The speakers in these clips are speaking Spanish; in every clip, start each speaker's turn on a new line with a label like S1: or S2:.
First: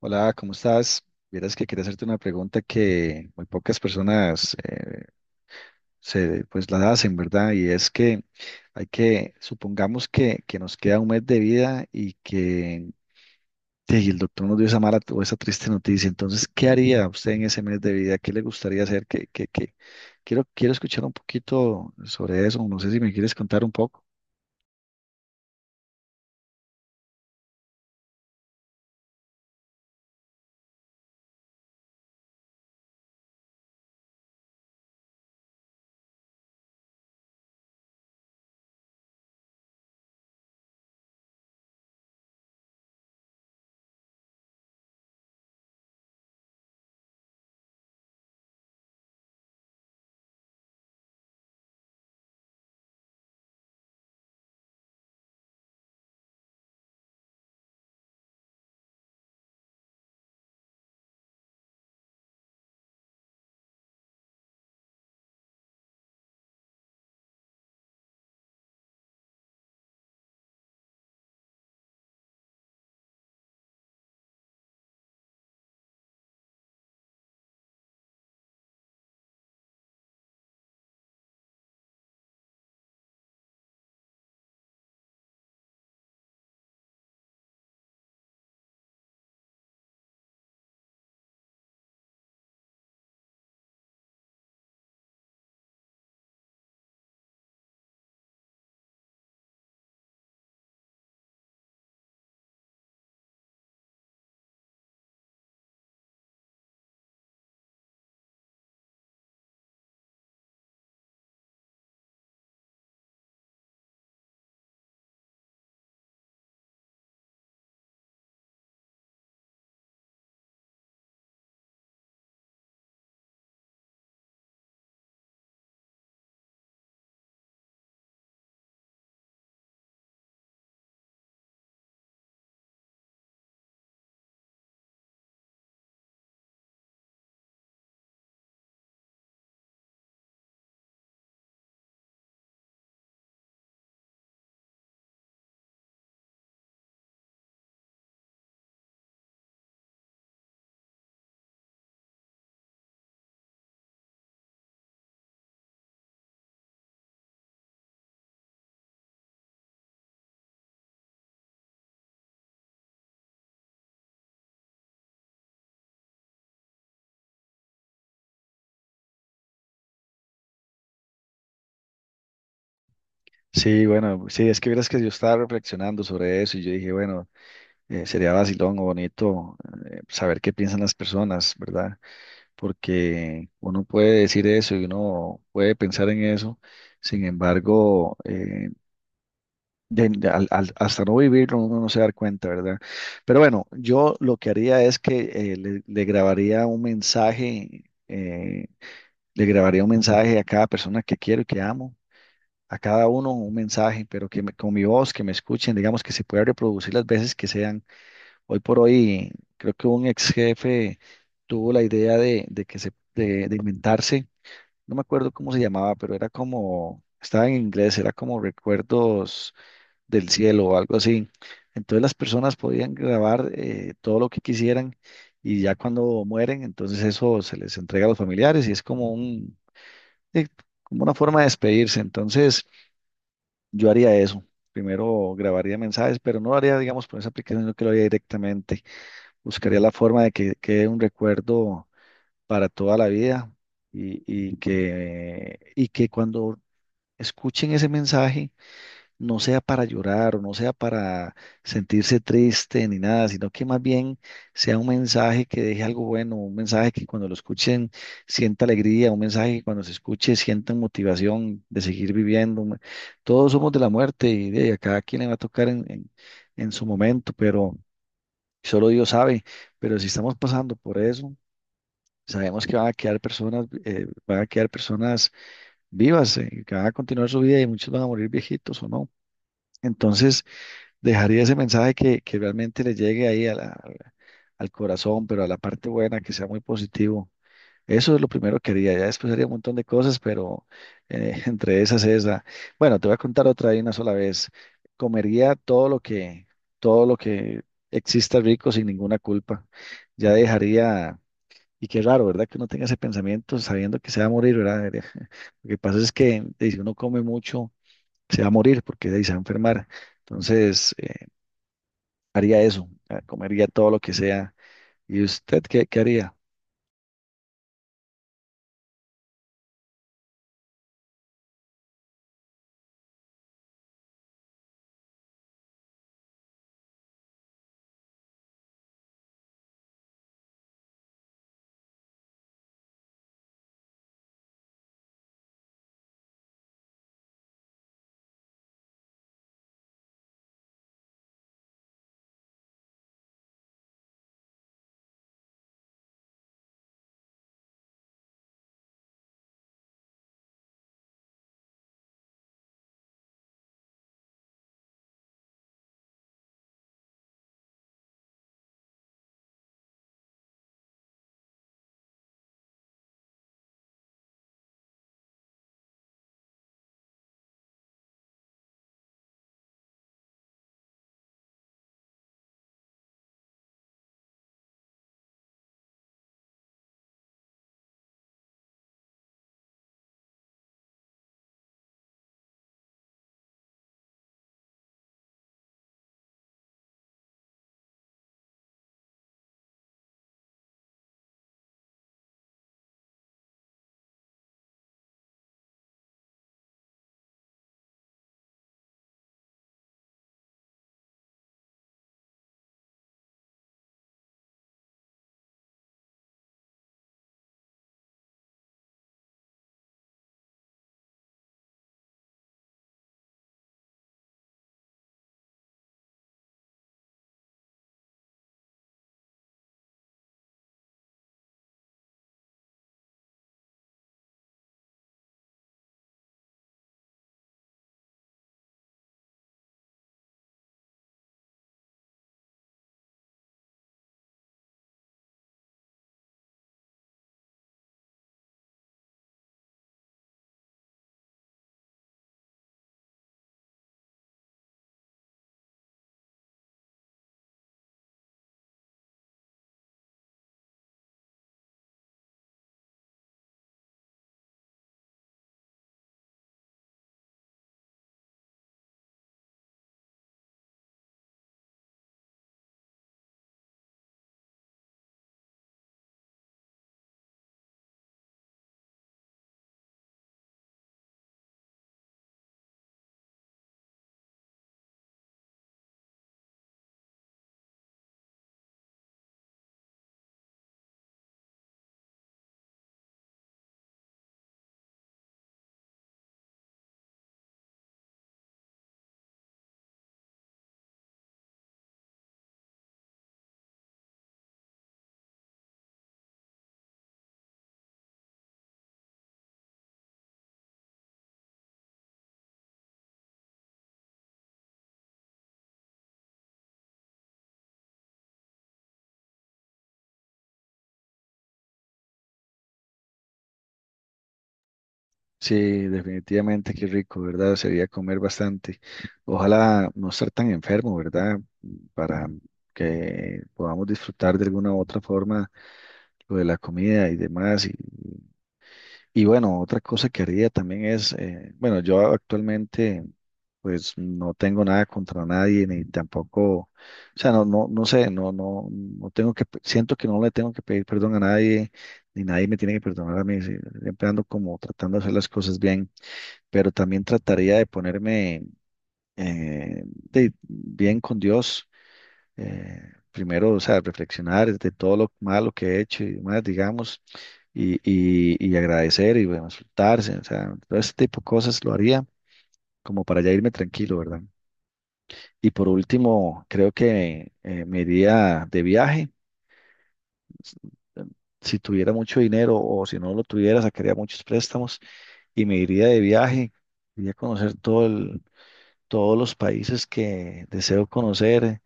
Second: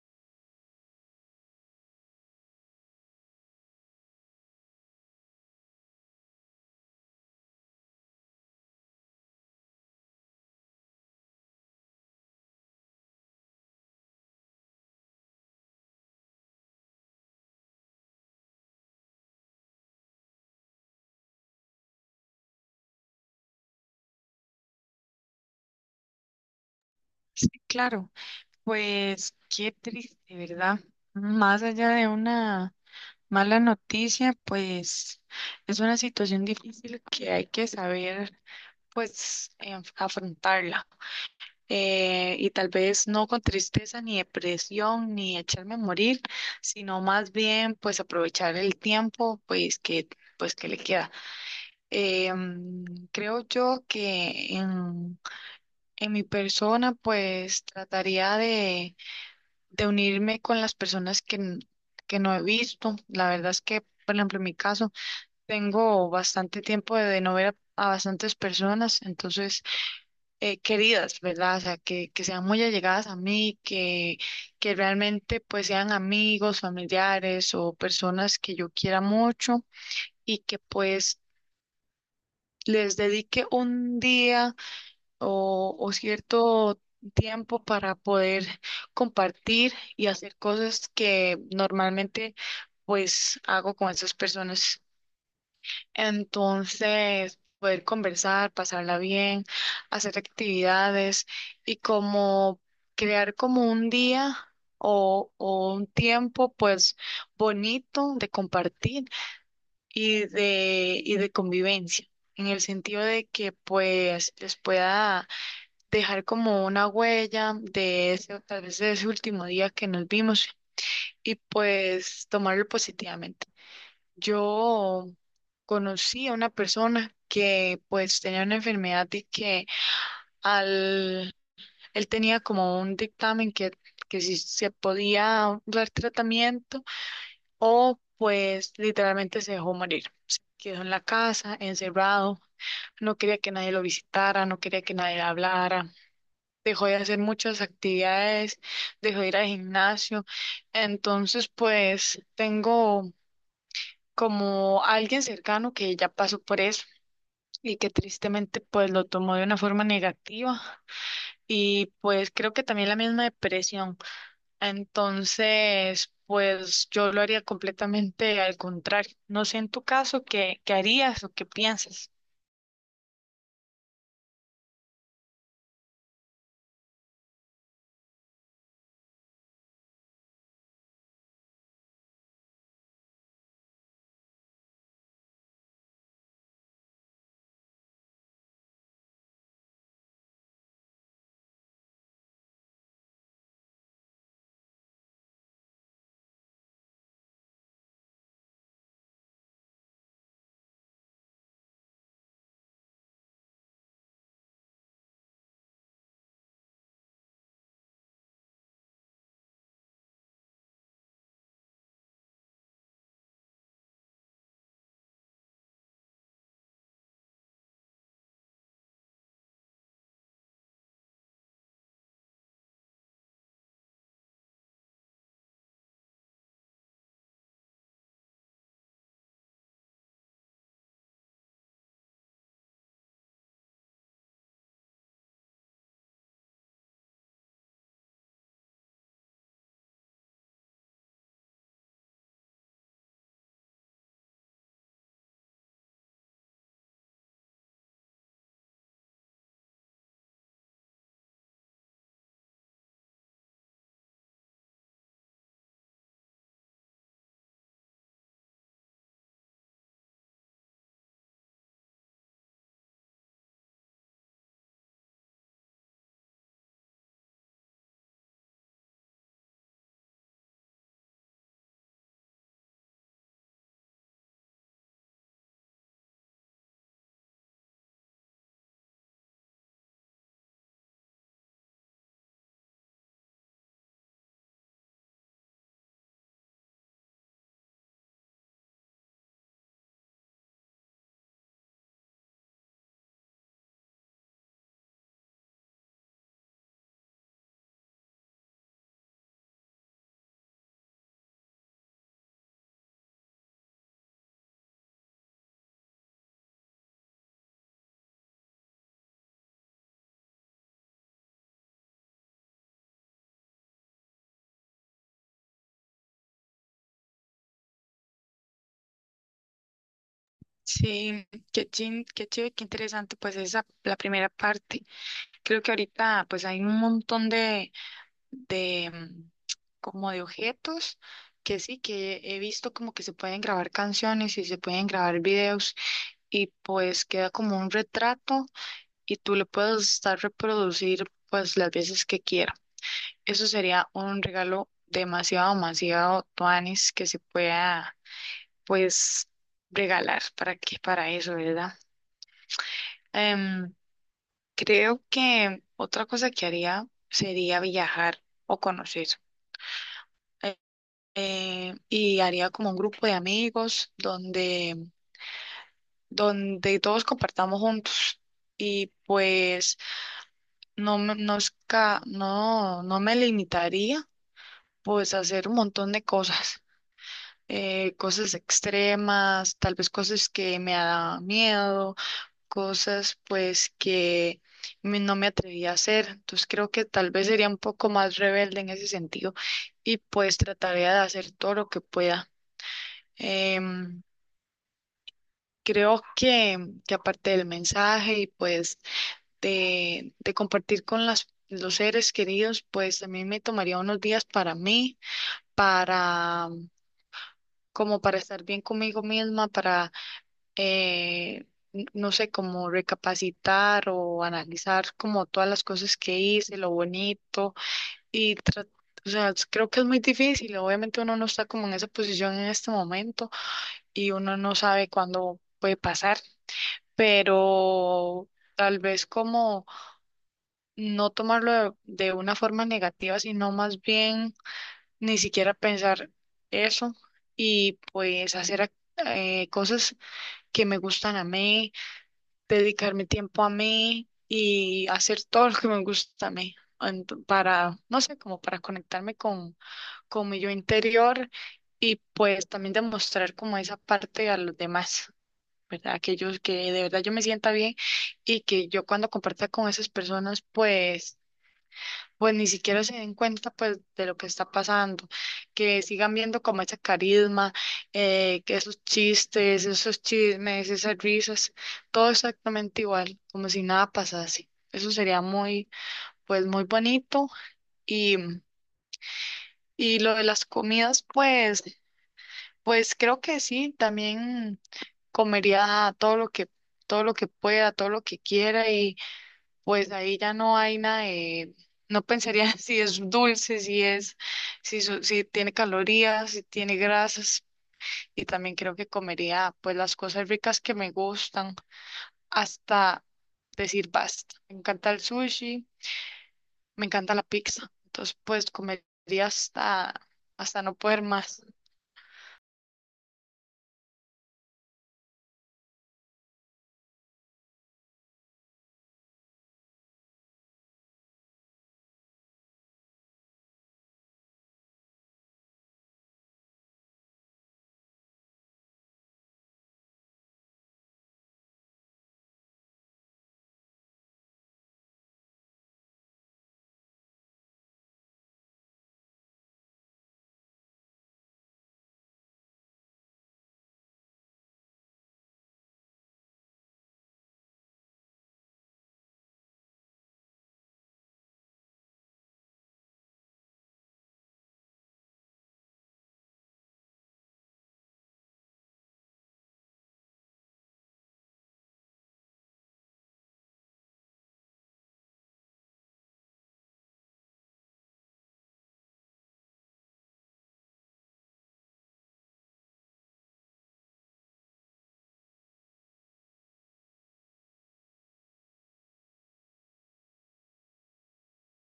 S1: Hola, ¿cómo estás? Vieras que quería hacerte una pregunta que muy pocas personas se, pues la hacen, ¿verdad? Y es que hay que, supongamos que, nos queda un mes de vida y que sí, el doctor nos dio esa mala o esa triste noticia. Entonces, ¿qué haría usted en ese mes de vida? ¿Qué le gustaría hacer? ¿Qué? Quiero escuchar un poquito sobre eso. No sé si me quieres contar un poco.
S2: Sí, claro, pues qué triste, ¿verdad? Más allá de una mala noticia, pues es una situación difícil que hay que saber, pues, afrontarla. Y tal vez no con tristeza ni depresión ni echarme a morir, sino más bien, pues, aprovechar el tiempo, pues, que le queda. Em, Creo yo que en mi persona, pues, trataría de unirme con las personas que, que no he visto. La verdad es que, por ejemplo, en mi caso, tengo bastante tiempo de no ver a bastantes personas, entonces, queridas, ¿verdad? O sea, que sean muy allegadas a mí, que realmente pues sean amigos, familiares o personas que yo quiera mucho y que pues les dedique un día o cierto tiempo para poder compartir y hacer cosas que normalmente pues hago con esas personas. Entonces, poder conversar, pasarla bien, hacer actividades y como crear como un día o un tiempo pues bonito de compartir y de convivencia. En el sentido de que pues les pueda dejar como una huella de ese, tal vez de ese último día que nos vimos y pues tomarlo positivamente. Yo conocí a una persona que pues tenía una enfermedad y que al, él tenía como un dictamen que si se podía dar tratamiento o pues literalmente se dejó morir. Quedó en la casa, encerrado, no quería que nadie lo visitara, no quería que nadie le hablara. Dejó de hacer muchas actividades, dejó de ir al gimnasio. Entonces, pues tengo como alguien cercano que ya pasó por eso y que tristemente pues lo tomó de una forma negativa y pues creo que también la misma depresión. Entonces, pues yo lo haría completamente al contrario. No sé en tu caso qué, qué harías o qué piensas.
S1: Sí, bueno, sí, es que vieras que yo estaba reflexionando sobre eso y yo dije, bueno. Sería vacilón o bonito, saber qué piensan las personas, ¿verdad? Porque uno puede decir eso y uno puede pensar en eso. Sin embargo, hasta no vivirlo uno no se da cuenta, ¿verdad? Pero bueno, yo lo que haría es que le grabaría un mensaje. Le grabaría un mensaje a cada persona que quiero y que amo. A cada uno un mensaje, pero que con mi voz, que me escuchen, digamos, que se pueda reproducir las veces que sean. Hoy por hoy, creo que un ex jefe tuvo la idea de, que se, de inventarse, no me acuerdo cómo se llamaba, pero era como, estaba en inglés, era como Recuerdos del Cielo o algo así. Entonces las personas podían grabar todo lo que quisieran, y ya cuando mueren, entonces eso se les entrega a los familiares y es como un, eh, como una forma de despedirse. Entonces yo haría eso. Primero grabaría mensajes, pero no lo haría, digamos, por esa aplicación, sino que lo haría directamente. Buscaría la forma de que quede un recuerdo para toda la vida, y que cuando escuchen ese mensaje no sea para llorar o no sea para sentirse triste ni nada, sino que más bien sea un mensaje que deje algo bueno, un mensaje que cuando lo escuchen sienta alegría, un mensaje que cuando se escuche sientan motivación de seguir viviendo. Todos somos de la muerte y de a cada quien le va a tocar en su momento, pero... Solo Dios sabe, pero si estamos pasando por eso, sabemos que van a quedar personas, van a quedar personas vivas, que van a continuar su vida y muchos van a morir viejitos o no. Entonces, dejaría ese mensaje que realmente le llegue ahí a al corazón, pero a la parte buena, que sea muy positivo. Eso es lo primero que haría. Ya después haría un montón de cosas, pero entre esas, esa. Bueno, te voy a contar otra de una sola vez. Comería todo lo que exista rico sin ninguna culpa. Ya dejaría, y qué raro, ¿verdad? Que uno tenga ese pensamiento sabiendo que se va a morir, ¿verdad? Lo que pasa es que si uno come mucho, se va a morir porque se va a enfermar. Entonces, haría eso. Comería todo lo que sea. ¿Y usted qué, qué haría?
S2: Sí, qué chin, qué chido, qué interesante, pues esa la primera parte. Creo que ahorita pues hay un montón de como de objetos que sí, que he visto como que se pueden grabar canciones y se pueden grabar videos y pues queda como un retrato y tú le puedes estar reproducir pues las veces que quiera. Eso sería un regalo demasiado, demasiado tuanis que se pueda pues regalar para que para eso, ¿verdad? Em, Creo que otra cosa que haría sería viajar o conocer. Eh, y haría como un grupo de amigos donde, donde todos compartamos juntos. Y pues no, no, no me limitaría pues a hacer un montón de cosas. Eh, cosas extremas, tal vez cosas que me da miedo cosas pues que no me atreví a hacer. Entonces creo que tal vez sería un poco más rebelde en ese sentido y pues trataría de hacer todo lo que pueda. Em, Creo que aparte del mensaje y pues de compartir con las, los seres queridos, pues también me tomaría unos días para mí, para como para estar bien conmigo misma, eh, no sé, como recapacitar o analizar como todas las cosas que hice, lo bonito y tra- o sea, creo que es muy difícil, obviamente uno no está como en esa posición en este momento y uno no sabe cuándo puede pasar, pero tal vez como no tomarlo de una forma negativa, sino más bien ni siquiera pensar eso y pues cosas que me gustan a mí dedicarme tiempo a mí y hacer todo lo que me gusta a mí, para, no sé, como para conectarme con mi yo interior y pues también demostrar como esa parte a los demás, ¿verdad? Que yo, que de verdad yo me sienta bien y que yo cuando comparta con esas personas, pues ni siquiera se den cuenta pues de lo que está pasando, que sigan viendo como ese carisma, que esos chistes, esos chismes, esas risas, todo exactamente igual, como si nada pasase. Eso sería muy, pues muy bonito. Y, y lo de las comidas, pues, pues creo que sí, también comería todo lo que pueda, todo lo que quiera. Pues ahí ya no hay nada de, no pensaría si es dulce, si es, si tiene calorías, si tiene grasas. Y también creo que comería pues las cosas ricas que me gustan hasta decir basta. Me encanta el sushi, me encanta la pizza. Entonces pues comería hasta, hasta no poder más.
S1: Sí, definitivamente, qué rico, ¿verdad? Sería comer bastante. Ojalá no estar tan enfermo, ¿verdad? Para que podamos disfrutar de alguna u otra forma lo de la comida y demás. Y bueno, otra cosa que haría también es, bueno, yo actualmente pues no tengo nada contra nadie, ni tampoco, o sea, no, no, no sé, no, no, no tengo que, siento que no le tengo que pedir perdón a nadie, ni nadie me tiene que perdonar a mí. Sí, siempre ando como tratando de hacer las cosas bien, pero también trataría de ponerme, bien con Dios. eh, Primero, o sea, reflexionar de todo lo malo que he hecho y demás, digamos, y agradecer y bueno, soltarse, o sea, todo ese tipo de cosas lo haría como para ya irme tranquilo, ¿verdad? Y por último, creo que me iría de viaje. s- eh, Si tuviera mucho dinero o si no lo tuviera, sacaría muchos préstamos y me iría de viaje, iría a conocer todos los países que deseo conocer.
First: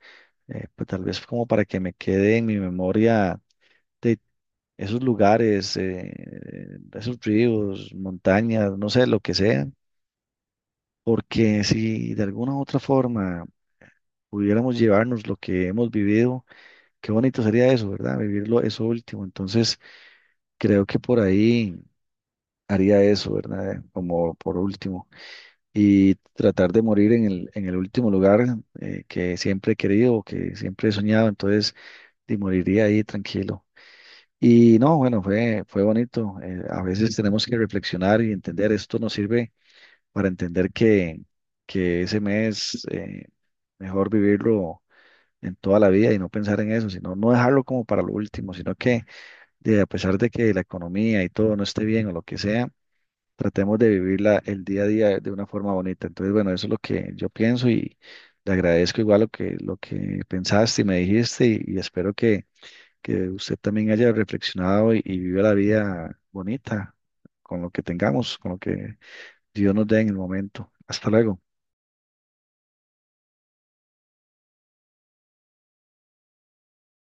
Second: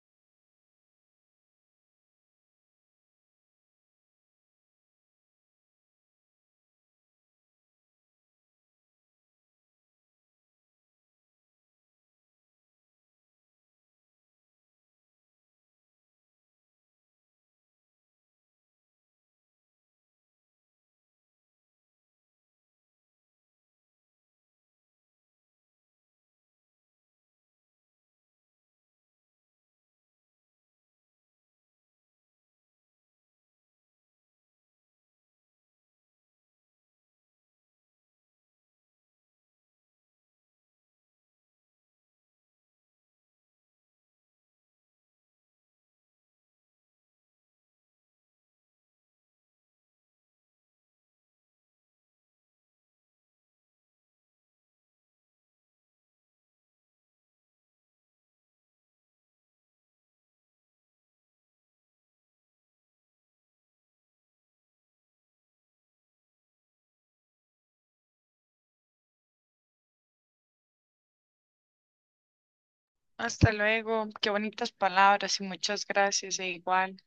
S1: Pues tal vez como para que me quede en mi memoria de esos lugares, esos ríos, montañas, no sé, lo que sea, porque si de alguna u otra forma pudiéramos llevarnos lo que hemos vivido, qué bonito sería eso, ¿verdad? Vivirlo, eso último. Entonces, creo que por ahí haría eso, ¿verdad? Como por último. Y tratar de morir en el último lugar que siempre he querido o que siempre he soñado. Entonces y moriría ahí tranquilo. Y no, bueno, fue, fue bonito. A veces tenemos que reflexionar y entender. Esto nos sirve para entender que ese mes, mejor vivirlo en toda la vida y no pensar en eso, sino no dejarlo como para lo último, sino que de, a pesar de que la economía y todo no esté bien o lo que sea, tratemos de vivirla el día a día de una forma bonita. Entonces, bueno, eso es lo que yo pienso, y le agradezco igual lo que pensaste y me dijiste, y espero que usted también haya reflexionado y viva la vida bonita con lo que tengamos, con lo que Dios nos dé en el momento. Hasta luego.
S2: Hasta luego. Qué bonitas palabras y muchas gracias e igual.